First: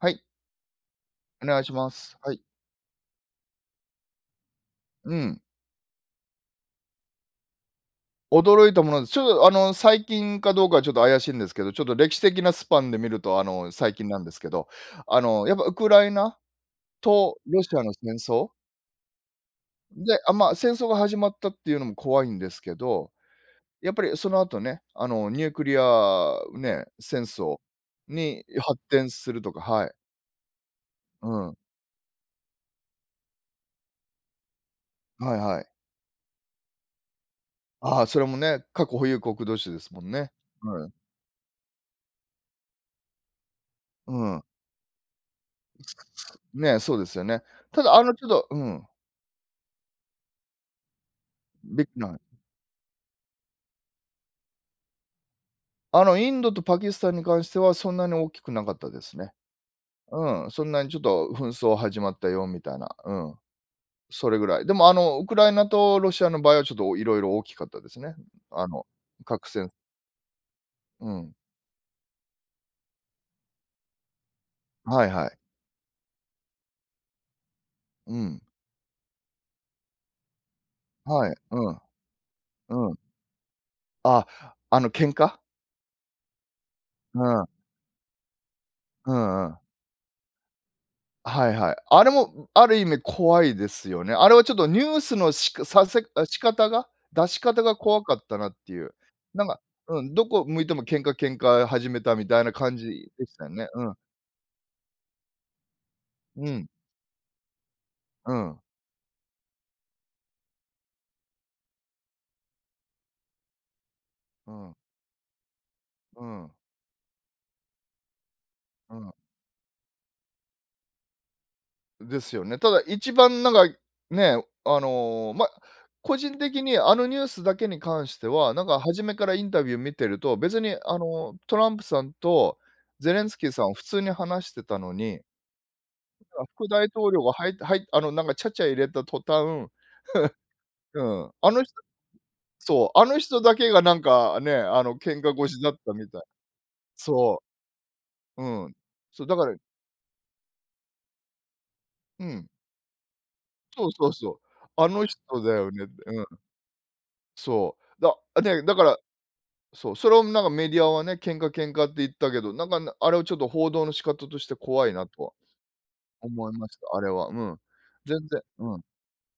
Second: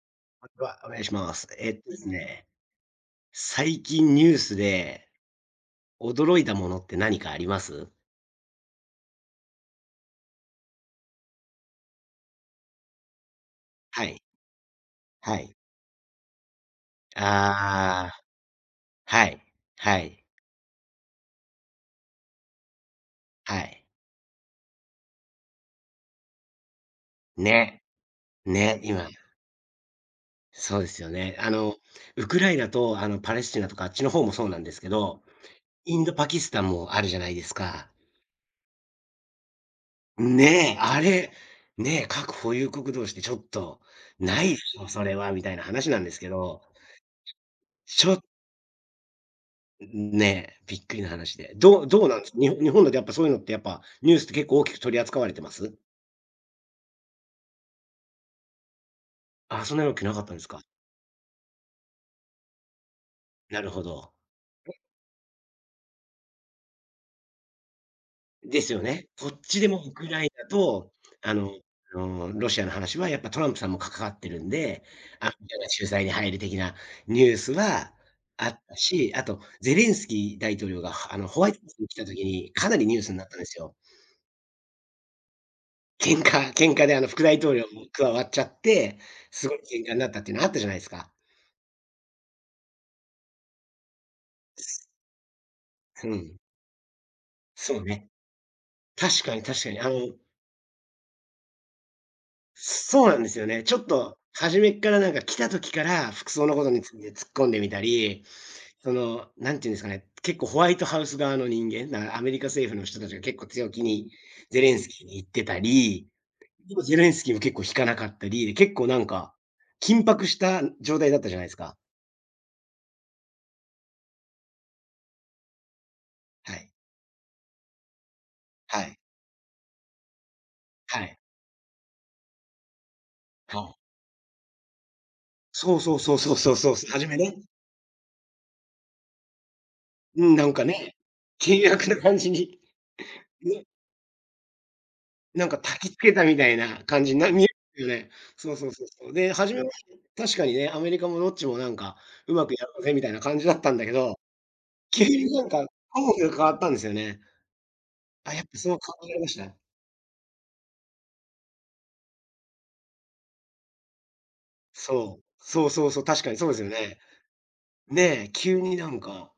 はい、は、お願いしまおす。願いえしっまとですす。はい。ね、最近ニュースでうん。驚いたものって何かあります？驚いたものです。ちょっと最近かどうかはちょっと怪しいんですけど、ちょっと歴史的なスパンで見ると、最は近ない。んですけど、はやっい。ぱウクライナとロシアのあ戦あ、争はい。はで、い。まあ、戦争が始まったっていうのも怖いんですけど、はい。やっぱりその後ね、ニュークリアね、戦争ね。に発ね、展今、するとか、はい。そうですようね。ん。ウクライナと、パレスチナとかあっちの方もそうなんですけど、はいはい。インドパキスタンもあるじゃないですか。ああ、それもね、核保有国同士ですもんね。ねえ、うん。あれ、ねえ、核保有国同士でちょっと、うん。ないっしょ、それはみたいな話なんですけど、ね、そうですよね。ただちょっちょっとねえ、びっくりな話で。どうべどうななんでい。す、日本だとやっぱそういうのってやっぱ、ニュースって結構大きく取り扱われてます？あのインドとパキスタンに関してはそんなに大きくなかったですね。あ、そんなわけなかったんでうすん、か。そんなにちょっと紛争始まったよみたいな、なるほど。それぐらい。でもあのウクライナとロシアの場合はちょっといろいろ大きかったですね。であすよの、ね。こっ核ちで戦もウクライナと、うあん、の、ロシアの話はやっぱトランプさんも関わってるんで、はいアはメい。リカが仲裁に入る的なニュースはうん、あったし、あとゼレンスキー大統領が、はい、ホワイトハうウスん、に来た時にかうなりニん。ュースになったんですよ。あ、あの喧嘩？喧嘩喧嘩でう副大ん、統領も加わっちゃって、うんうすごん。い喧嘩になったっていうのあったじゃないですか。はいはい。あれもある意味怖いですよね。あれはちょっとニュースのしかさせうん。仕方が、出し方がそう怖ね。かったなっていう。確かになんか、確かに。うん、どこ向いても喧嘩喧嘩始めたみたいな感そうじなんででしすたよよね。ね。ちょうっん。と初めっからなんか来た時から服装うのこん。とについて突っ込んでみたり、うん。その、なんていうんですかね、結構ホワイトハウス側の人間、だかアメリカ政府の人たちが結構強気にうゼレん。ンスキーに言ってたり、うん。でもゼレンスキーも結構引かなかったり、で、結構うなんんか、緊迫した状態だったじゃないですか。ですよね。ただ一番ね、ま、個人は的い。にあのニュースだけに関しては、なんかはい。初めからインタビュー見てると、別にはい。トランプさんとゼレンスキーはさんい。普通に話してたのにそうそうそうそうそう副そう、大初統め領がね。はいはいなんかちゃちゃ入れた途端、うん、なんかね、うん、あの険人悪な感じにそう、あの人だけがなんかね、喧嘩なんか腰だっ焚きたつみけたい。たみたいな感じになそ見えるよね。う、そううそうん。そうそう。そう、で、だか初らめは確かにね、アメリカもどっちもなんか、ううまん、くやろうぜみたいな感じだったんそだうけそうど、そう。あの急人になんだかトよねって、うん、ーが変わったんですよね。そう。だあ、やっぱね、だそうか考ら、えられましたね？そう、それをなんかメディアはね、喧嘩喧嘩って言ったけど、あれはちょっと報道の仕方として怖いなそとう。はそうそうそう、確かにそ思うでいすまよした、ね。あれは、うん。全ね、然急にうん。なんか、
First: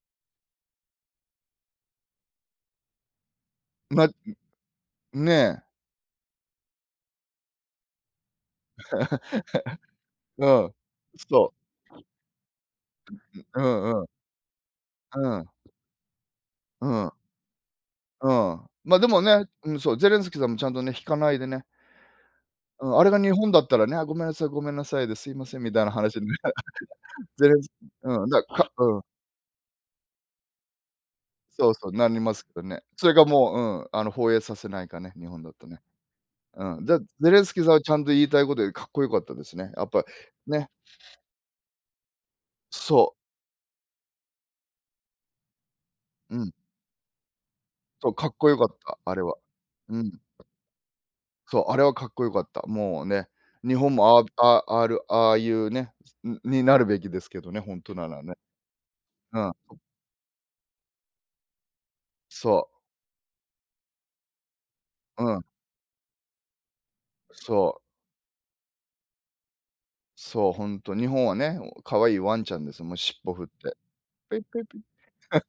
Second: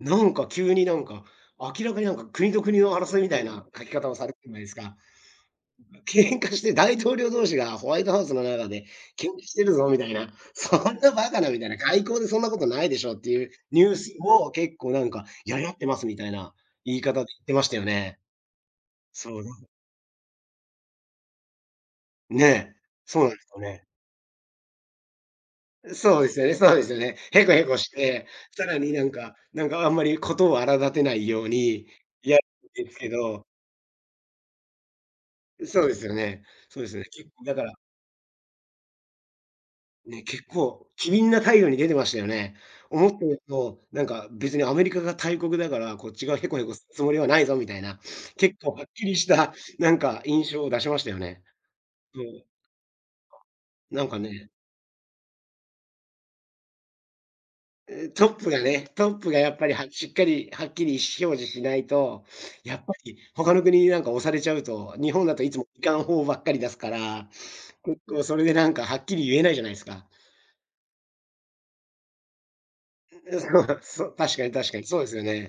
なんか急になんか、明らかになんか国と国の争いみたいな書き方をさまれてるじゃないですか。ねえ、喧嘩して大統領同士がホワイトハウスの中で喧嘩してるぞみたいな、うん。そんなバカなそみたいな、外交でそんなことないでしょっていうう。うニューんうん、スを結構なんか、うん、やり合ってますみたいなう言いん。方で言ってましたよね。うん。ま、でもそうね、だ。うん、そう、ゼレンスキーさんもちゃんとね、引かないでね、ねえ、うん、あれがそう日なんです本だよったらね。ね、あ、ごめんなさいごめんなさいで、すいませんみたいな話でそうね、ですよねそうですよね。へゼこレンへスこしうて、ん、ださからにうん、なんかあんまり事を荒立てないようそうに、そう、なりまやすけどね。るんですそけれがどもう、うん、放映させないかね、日本だとね。そうですよね。うそうん、ですだよね。ゼ結レ構ンスだキかーさんらはちゃんと言いたいことでかっこよかったですね。やっぱ、ね、結ね、構機敏な態度に出てましたよね。思っそてると、なんか別にアメリカが大国だから、こっちう、がうへん、こへこすつもりはないぞみたいな、そう、かっこ結よか構っはった、きありれしは。たなうんん、か印象を出しましたよね。そう、あれはかっそこよかう、った。もうね、日本なんもかあね、あああるああいうね、になるべきですけどね、本当ならトね。ップがね、トップがうやん、っぱりはしっかりはっきり意思表示しないと、そやう。っぱり他の国になんか押されちゃうと、日本うだとん、いつもいかん方ばっかり出すから、そう、結構それでなんかはっきり言えないじゃないですか。そう、ほんと、日本はね、可愛いワンちゃんです。もう尻尾振っそて、う、そう、ペ確かッにペッ確かペッ。に、そうですよね。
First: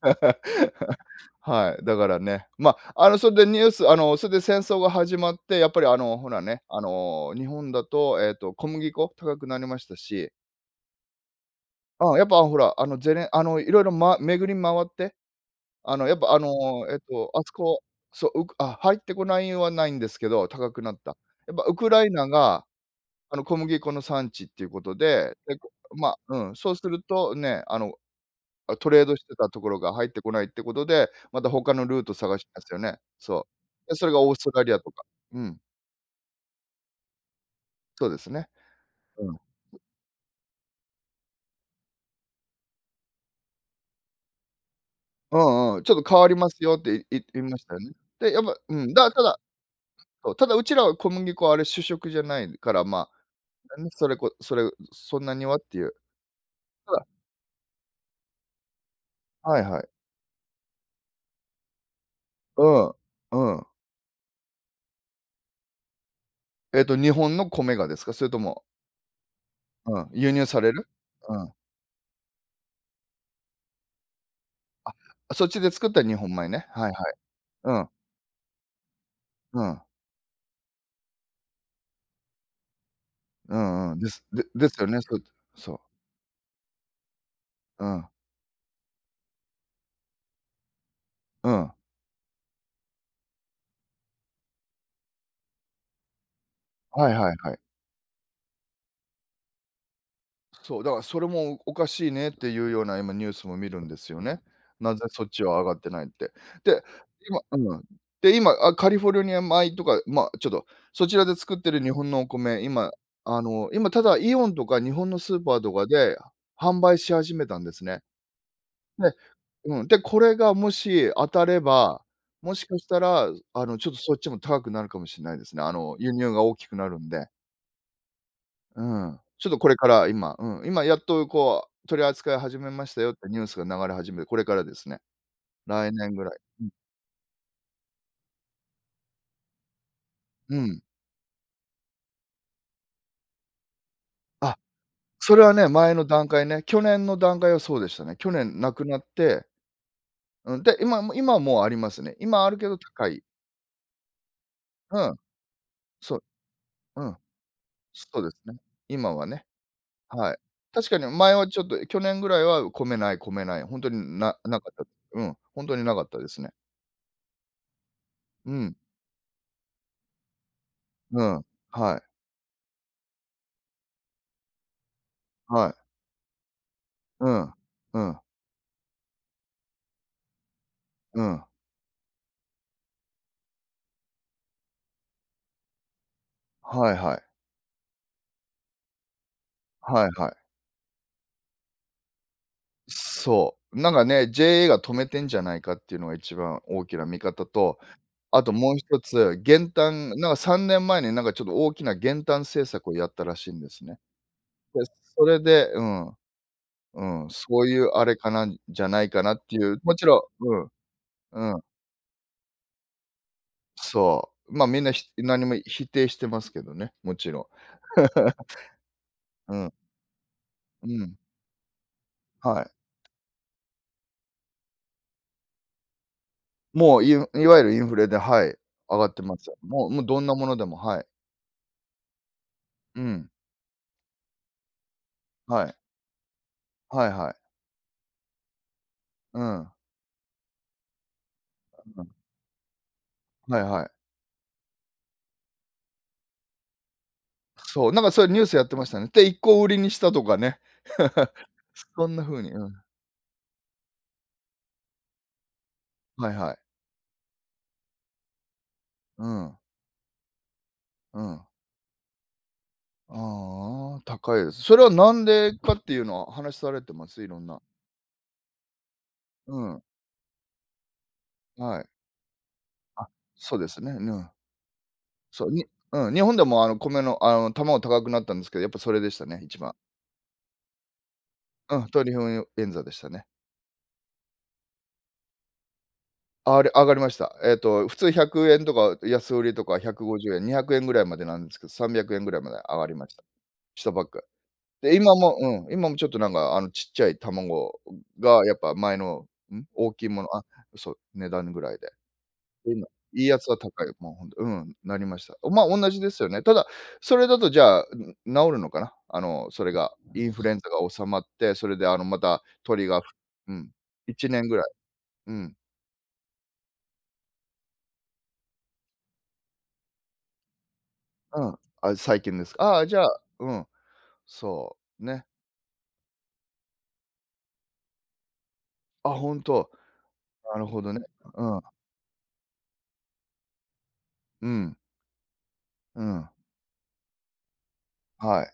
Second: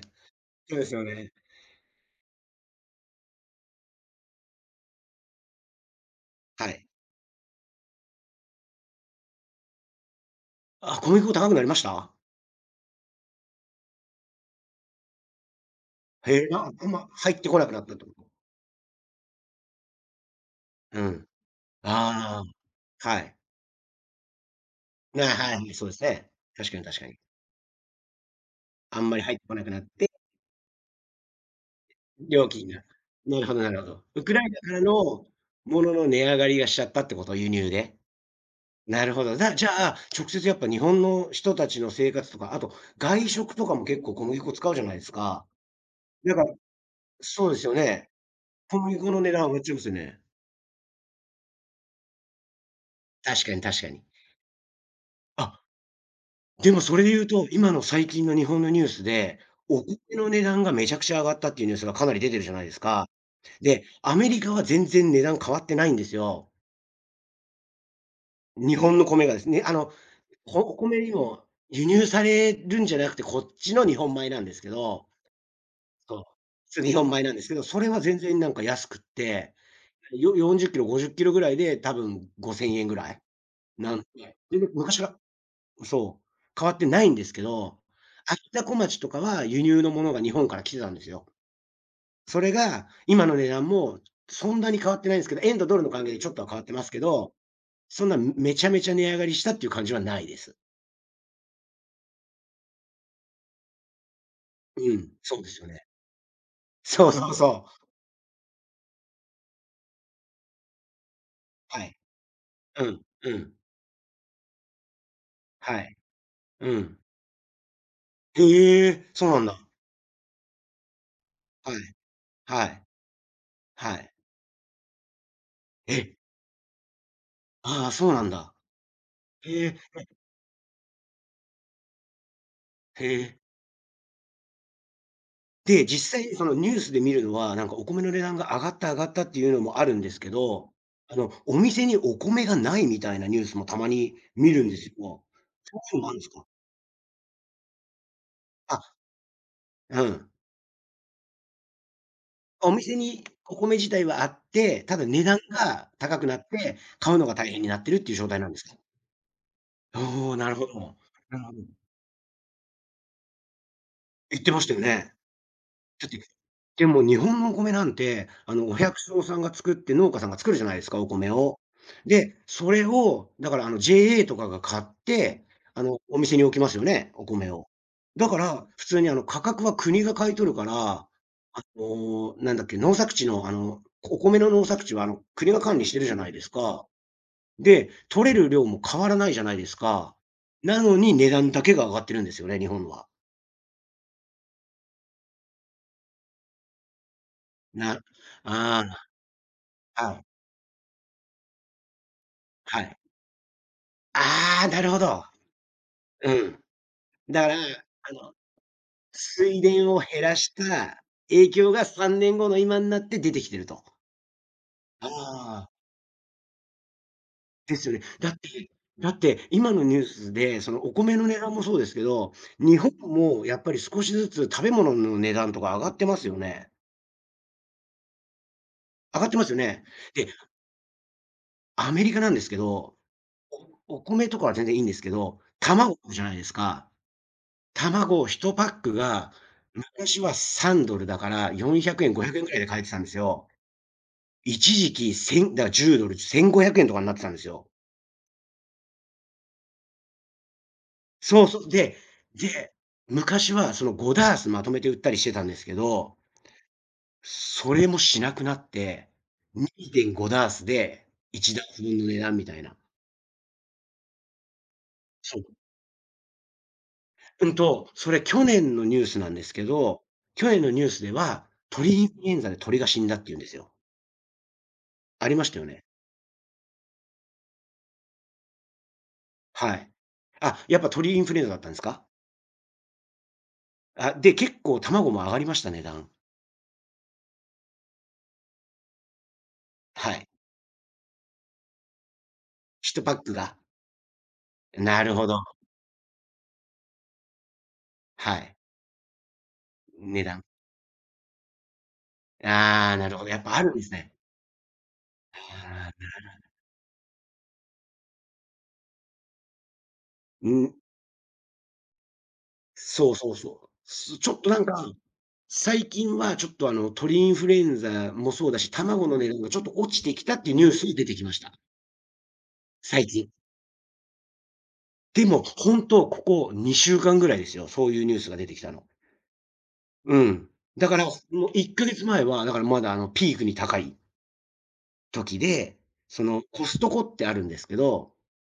そうです よね。はい、だからね、ま、それでニュースそれで戦争が始まって、やっぱりほらね、はい。日本だと、小麦粉高くなりましたし、あ、小麦粉高くなりました？うん、やっぱほら、あの、ゼレあの、色々、ま巡り回って、あの、やっぱあへえ、なあの、んえっまと、入っあてそこなくなこったってこと？そう、うく入ってこないはないんですけど、高くなっうた。ん。やっぱウクライナあがあ、はい。小麦粉の産地っていうことで、はで、こい、そうですまあ、ね。うん、そ確うかにす確るかに。とね、トあレーんドまりし入てってたことなこくなろっが入て、ってこないってことで、また他のルート探し料ま金すよが。ね。なるそほどなるほう。で、ど。それがウクオーラスイトナラかリアらとのか。うん、ものの値上がりがしちゃったってこと？輸入で。そうですね。なるほうど。ん。じゃあ、直接やっぱ日本の人たちの生活とか、あと外食とかも結構小麦粉使うじゃないですうか。んうん、ちょっと変わりだかまらすよっていい言そいうまでしすよたよね。ね。で、やっぱ小うん、麦だ粉のた値だ段上がっちゃいますよね。そう、ただうちらは小麦粉あれ主食じゃないから、ま確かにあ、確ね、かに。それこそれそんなにはっあ、ていう。でもたそれだで言うと、今の最近の日本のニュースで、はいはおい。米の値段がめちゃくちゃ上がったっていうニュースがかなり出てるじゃなういですん、か。うん。で、アメリカは全然値段変わってないんですよ。日本の米がですか？それとも日本の米がですね。うん、輸入こされおる？米にうもん。輸入されるんじゃなくて、こっちの日本米なんですけど、あ、そっちで作った日そう。本米ね。そう、はい日本はい。米なんですけど、うそん、れは全然なんか安くって、うん、40キロ、50キロぐらいで多分5000円ぐらいうんうなん。んです。で、で全で然すよ昔ね、そかう、そらう。そう、変わってないんですけど、うん、あきたこまちとかは輸入のものが日本から来てたんですよ。うん。それが今の値段もそんなに変わってないんですけど、円とドルの関係でちょっとは変わってますけはいはど、いはい。そんなめちゃめちゃ値上がりしたっていう感じはないです。そう、だからそれもおかしいねっていうような今ニュースも見るんですよね。なうぜん、そっそちうではす上よがっね。てないって。で、そうそう今そうん。う。で、今、カリフォルニア米とか、ま、ちょっと、そちらで作ってるは日い。本のお米、う今、ん、うん、今ただイオンとか日本のスーパーとはかい、でう販売ん。し始めたんですね。へえ、でそうなんだ。うん、で、これがもし当たれはい、ば、もしはかしい、たら、ちょっはとい。そっちも高くなるかもしれないですね。輸え、入が大きくなるんで。ああ、そうなんだ。うん。ちょっとへこれえ、から今、うん、今やっとこう、取り扱い始めましたよへってニえ。ュースが流れ始めて、これからですね。で、来年実ぐ際らにい。そのうん。ニュースで見るのは、なんかお米の値段が上がった上がったっていうのもあるんですけうど、ん。お店にお米がないみたいなニュースもたまに見あ、るんですよ。それはね、そ前ういうののもあるんで段すか？階ね。去年の段階はそうでしたね。去年なあ、くなって、うん。うん、で、今も今はもうありますね。今あるけおど店高い。にお米自体はあって、たうだん、値段がそ高う、くなって、う買ん、うのが大変になってるっていうそう状です態なんね。ですか？今はね。おはお、い。なるほ確ど。かに前なるはほど。ちょっと、去年ぐらいは米ない米ない、本当にな言ってなましかったよた。ね。うん、本当になかだっったてですね。でも日本のお米なんて、うん、お百姓さんが作って農家さんが作るじゃないですか、おう米ん、を。はい、で、それを、だから、JA とかが買って、はい、お店に置きますよね、おう米ん、を。うん、だから、普通に、価格は国が買い取るから、うん、なんだっけ、農作地の、お米の農作地は、国が管理してるじゃないですか。はいはい、で、取れる量も変わらないじゃないですはいか。はい。なのに値段だけが上がってるんですよね、日本は。そう、なんかね、JA が止めてんじゃないかっていうのが一番大きな見方と、なあともうあ一つ、減あ、反なはい、んか3年前になんかちょっと大きな減反政は策をい。やったらしいんですね。ああ、なで、るほど。それでうん、うん。うん、だから、そういうああれかの、なんじゃないかなってい水う、田もをち減ろらんしたう影ん、うん。響が3年後の今になって出てきてると。そう。ま、みんな、ひあ何もあ。否定してますけどね、もちろん。ですよね。だ ってだってうん、今のニュースで、そのうおん、米の値段もそうですけど、はい。日本もやっぱり少しずつ食べ物の値段とか上がってますよね。もう、いいわゆるインフレで、はい、上がっ上てがっまてますすよ。よね。もうもうどんで、なものでも、はい。アメリカなんですけど、うん、お米とかは全然いいんですけど、はい。卵じゃないですか。はいはい。卵1パックがうん、昔は $3 だから400うん。円、500円ぐらいで買えてたんですよ。はいはい。一時期1 0だからじゅうドル、$1500 とかになってたんですよ。そう、なんかそれニュースやってましたね。で、1個売りにしたとかね。そうそう。でそんな風に、うで、ん、昔はその5ダースまとめて売ったりしてたんですけど、はいはい。それもしなくなって、うん、2.5ダースでうん。1ダース分の値段みたいな。ああ、高いです。それはなんそでう。かっていうのは話されてます？いろんな。それ去年のニュースなんですうけん、ど、去年のニュースでは、はい。鳥インフルエンザで鳥が死んだっていうんですそうでよ。すね、うん。ありまそう、したよにね。うん、日本でもあの米のあの卵高くなったんですけど、やっぱそれでしたね、一番。はい。あ、やっぱ鳥インフルエンザだったんうですん、か？鳥イン円座でしたね。あ、で、結構卵も上がりました、値段。あれ、上がりました。普通100円とか安売りとかは150い。円、200円ぐらいまでなんですけど、300円ぐらいまで上がりトまパしッた。クが。下パック。で、なる今ほもど。今もちょっとなんかあのちっちゃい卵はがやい。っぱ前の、ん、大きいも値の段。そう、値段ぐらいうん、ああ、なるいほいど。ややっつはぱあるんで高すい、もね。うほんと、うん、なりました。ま、ああ同あ、じですよね。ただ、それだとじゃあ、ん、治るのかな？あの、それが、インフルうエンザん、が収まって、それであの、また鳥がそうそうそうう。ん、す1ちょっ年とぐならい、んか、うん、最近はちょっと鳥インフルエンザもそうだし、卵の値段がちょっと落ちてきたっていうニュース出てきましうた。ん、あ、最近ですか。ああ、じゃ最あ、近。うん、そう、でね。も、本当ここ2週間ぐらいですよ、そういうニュースが出てきたの。あ、ほんと、うん。なるほだどかね。ら、うもうん、1ヶ月前は、だからまだピークに高いうん、時で、うそん、のコストコってあるんですけど、はい。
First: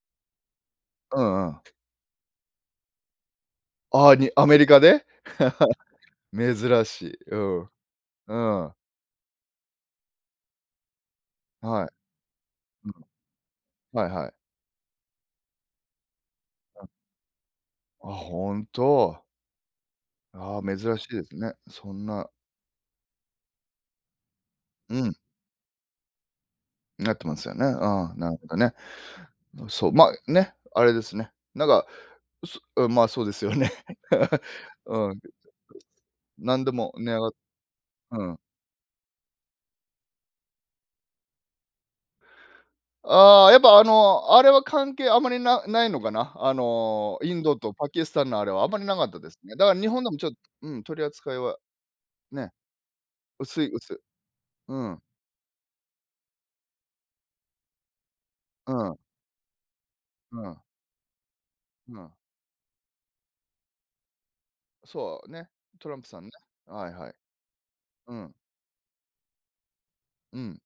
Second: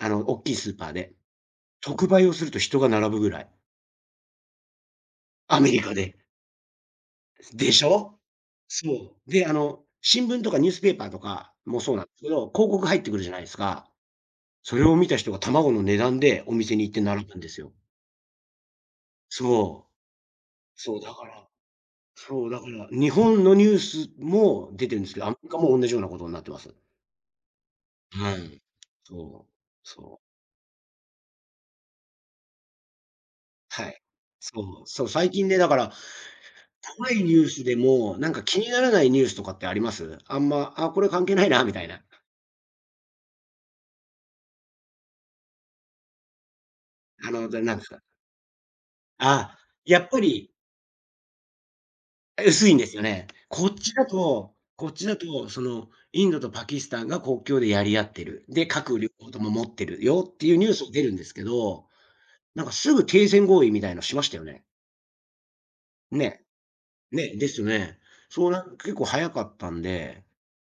大きいスーパーで、うんうん。特売をすると人が並ぶぐらい。ああ、にアメリカで？アメ リカで。珍しい。うん、でしょ？うん、そう。で、新聞とかニュースペーパーとかもはそうなんい、ですけど、広告うん、入ってくるじゃないですか。はいはい。それを見た人が卵の値段でお店に行って並ぶんですよ。あ、ほんと。そああ、珍う。そう、しだいでかすら、ね。そんなそう、だから、日本のニュースも出てうるんですん、けど、アメリカも同じようなことになってます。なってますよね。ああ、なはるほどい。ね。そう、そう、ま、そう。ね、あれですね。なんか、そうん、まあ、そうですよね。はい。そう、そうう、ん、最近ね、だから、なんでも値怖い上がニっュースでも、うなんん。か気にならないニュースとかってあります？あんま、あ、これ関係ないなみたいな。ああ、やっぱ、あの、あれは関係あまりなないのかな。あの、インドとなんでパすか？キスタンのあれはあまりなかったですね。あ、だから日や本っでもぱちょっとり、うん、取り扱いはえ、ね、薄いんですよね。薄こいっ薄ちい。だとうこっん、ちだと、その、インドとパキスタンが国境でやり合ってる。で、うん、核両方とも持ってるよっうていん、うニュース出るんですけど、うん。なんかすぐ停戦合意みたいのしましたよね。そうね、トランプさんね。ね、はいはい。ね、ですよね。うん、そうなん結構早かったんで、うん。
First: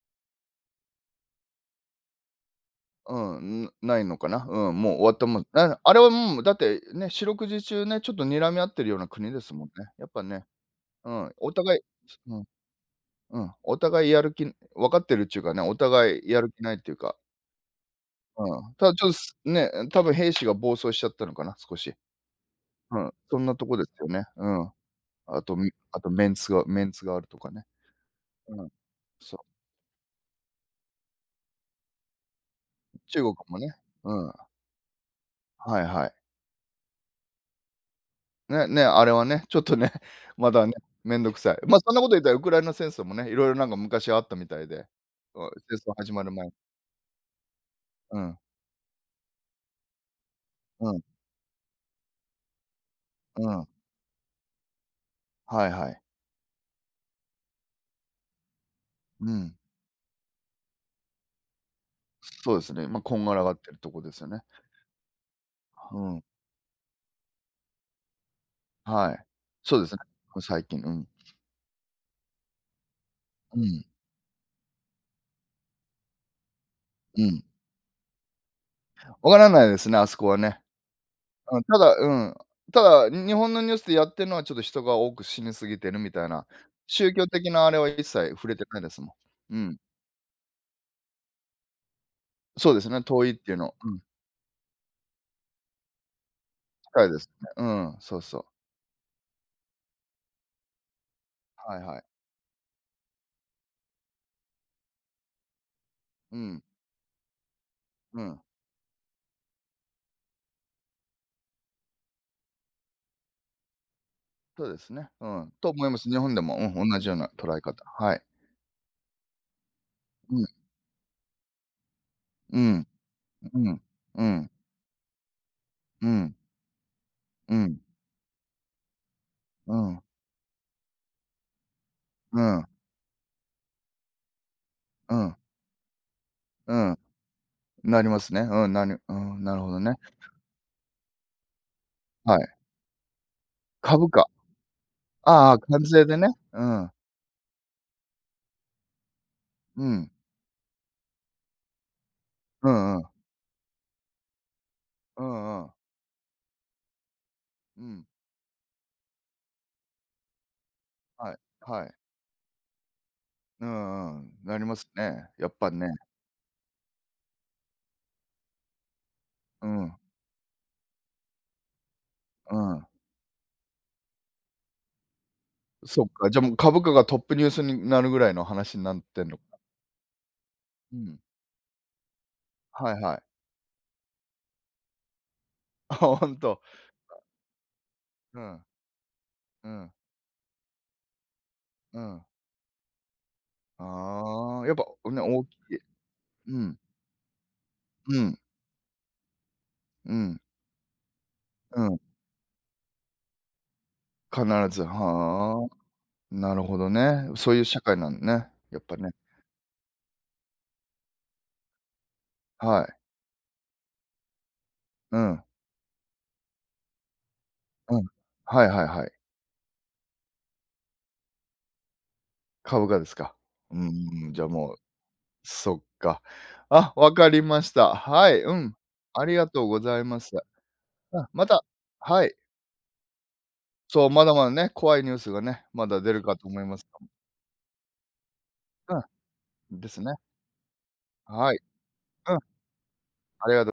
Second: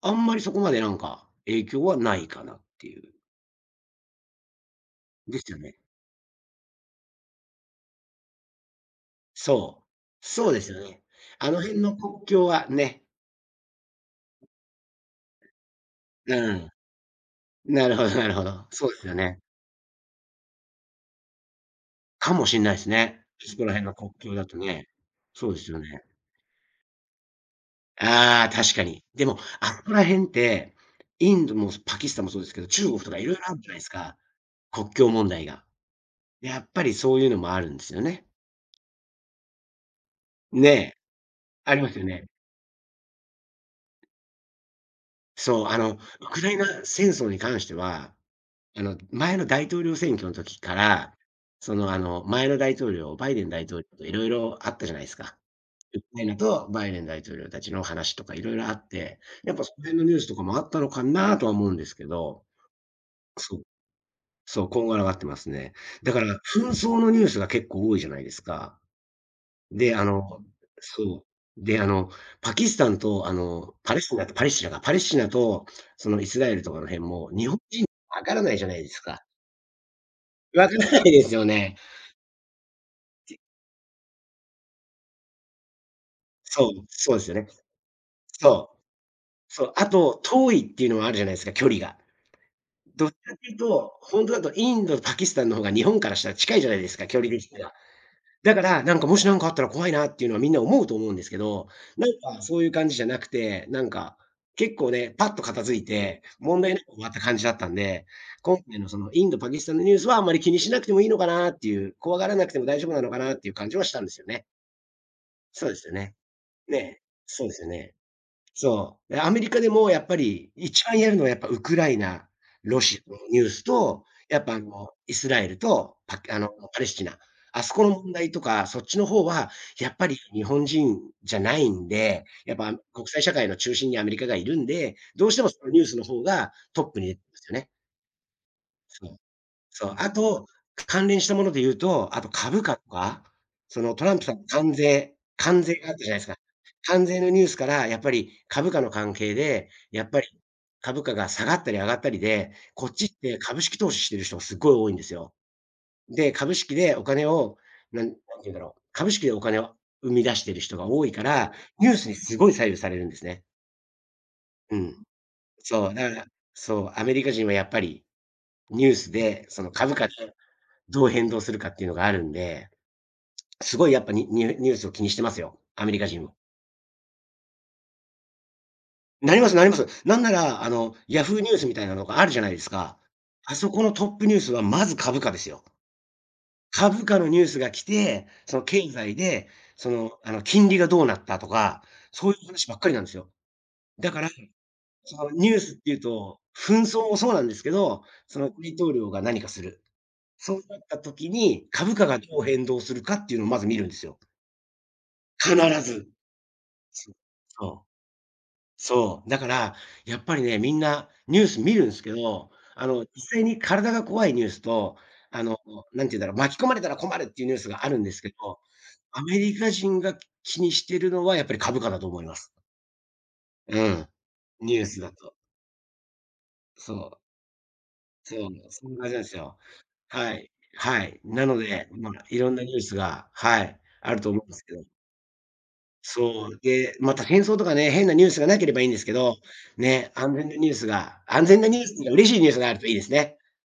あんまりそこまでなんか影響はないかなっていう。うん、ん、ないのかな。うん、もう終わったもでんすよね。ああれはもうだってね、四六時中ね、ちょっと睨み合ってるような国ですもんそね。やっう。ぱね、そうですよね。うん、おあの互い辺の国うん、境はね、うん、お互いやる気分かってるっていうかね、お互いやるう気ん。ないっていうか、なるほどなるほど。うん。たそだうでちすょっとよすね。ね、多分兵士が暴走しちゃったのかな、少し。かもしんないですうん、ね。そんなそとこらこで辺すのよ国ね。境うだとん。ね。あそうと、ですみよあね。とメンツがあるとかね。ああ、うん、確かに。でそも、う、あそこら辺って、インドもパキスタンもそうですけど、中国とか中色国々あもるじゃなね、いですうか、ん、は国境問題が。いはい。やっぱりそういうのもあるんですよね。ね、ね、あれはね、ちょっとね、まだねね、え、めんどくさい。あま、ありまそんすなよこと言っね。たらウクライナ戦争もね、いろいろなんか昔あったみたいで、うんそう、戦争始まウるク前ラに。イナ戦争に関しては、うん、前の大統領選挙の時かうん、ら、その、前の大統領、バイデうン大ん。統領と色々あったじゃないですか。はいはい。ウクライナとバイデン大統領たちの話とかいろいろあって、うやん。っぱその辺のニュースとかもあったのかなとは思うんですけど、そうですね、まあ、こんがらがっそう、てるとこですよね。そう、こんがらがってますね。うだかん、ら紛争のニュースが結構多いじゃないですか。はい。そうでで、すね、あの最近、うん。そう、で、あの、パキスタンとあうの、ん、パレスチナとパレスチナがパレスチナとそのイスラエルとかの辺うも、ん。日本人わからないじゃないですか。分からないですね、あそこはね。わからないですようん、ね。ただうん、ただ、日本のニュースでやってるのはちょっと人が多く死に過ぎてるみたいな、そう、宗そうで教すよね。的なあれは一切触れてそなう、いですもん。うそう、ん、あと、遠いっていうのもあるじゃないですか、距離が。そうですね、どっち遠いかっってていいううの。うと、ん。ほんとだとインドとパキスタンの方が日本からしたら近いじゃないですたか、い距です離ね。的にうは。ん、そうそう。だから、なんかもしなんかあったら怖いなっていうのはみんな思うと思うんですけど、はいはい。なんかそういう感じじゃなくて、なんか、結構ね、パッと片付いて、う問ん、題なく終わった感じだったんで、うん。今回のそのインド、パキスタンのニュースはあんまり気にしなくてもいいのかなっていう、怖がらなくても大丈夫なのかなっていう感じはしたんですよね。そうですね。うん。そとうで思すいよます。ね。日本でも、ねうん、同え、じようなそうで捉えすよ方。ね。はい。そう。で、アメリカでもやっぱうん、り一番やるのはやっぱウクライナ、うロん、シアのニューうスん、と、うやっん、ぱイスラエルとうん、うパん、あの、パレスチナ、うあそん、この問題とか、そっちの方はうやっん、ぱり日本人じゃないんで、やっぱ国際社会の中心にアメリカがいるんで、うどうん、してもそのニュースの方がうトッん、プに出てますよね。なりますね。うん、なにそうう。ん、なるほどそう、ね。あと、関連したもので言うと、あとはい。株価とか、そのト株ランプ価。さんの関税ああ、関税関があった税じゃなでいですね。か。うん、関税のニュースからやっぱり株価の関係で、うやっん、ぱり株価が下がったり上がったりで、うこっんうん、ちって株式投資してる人がすごい多いんですうよ。んうん、で、株式でお金を、うなん、んなんて言うんだろう、株式でお金を生み出してる人が多いかはい、ら、はニュい。ースにすごい左右されるんですね。うんうん、なりまうすん。ね。やっぱね。そう、だからそう、アメリカ人はやっぱりニュースで、そうのん、株価でどう変動するかっていうのがあるんうで、ん。すごいやっぱにニュニュースを気にしてますよ、アメリそカっ人か、も。じゃ、もう株価がトップニュースになるぐらいの話になってんなのりかますなります。なんなら、うん。ヤフーニュースみたいなのがあるじゃないですはか。いはい。あそこのトップニュースはまず株価ですよ。あ、ほんと。株価のニュースが来て、うそん、の経済で、うそん、の、金利がどうなったとか、うん。そういう話ばっかりなんですよ。だから、ああ、やっぱ、そね、の大きニュースっいていうと、うん、紛争もそうなんですけど、うん、その大統領が何かする。うん、そうなった時に、う株ん。価がどう変動するかっていうのをまず見るんですよ。必ず、はあ、必ず。なるほどそね。そういう社そう。会なんね、やっぱね。そう。だから、やっぱりね、みんなニュース見るんすけど、はい。実際に体が怖いニュースと、うあん、の、なんて言うんだろう、巻き込まれたら困るっていうニュースがあうるんん。ですけど、はいはいはい。アメリカ人が気にしてるのはやっぱり株価だと思います。株価ですか。ううん。ーん、じゃあもニう、ュースだと。そっか。あ、そわう、かりました。はい、そう、うん。そんな感じなんあでりすがよ。とうございまはす。い。はい。うん、なまのたで、まはあ、い。いろんなニュースが、はい、そう、あるまとだ思まうんだですね、けど、怖いニュースがね、まだ出るかとそ思う、います。で、また戦争とかね、変なニュースがなければいいんですけど、うん、ですね、ね。安はい。全なニュースにはう嬉しん、いニュースがあるといいですね。ありが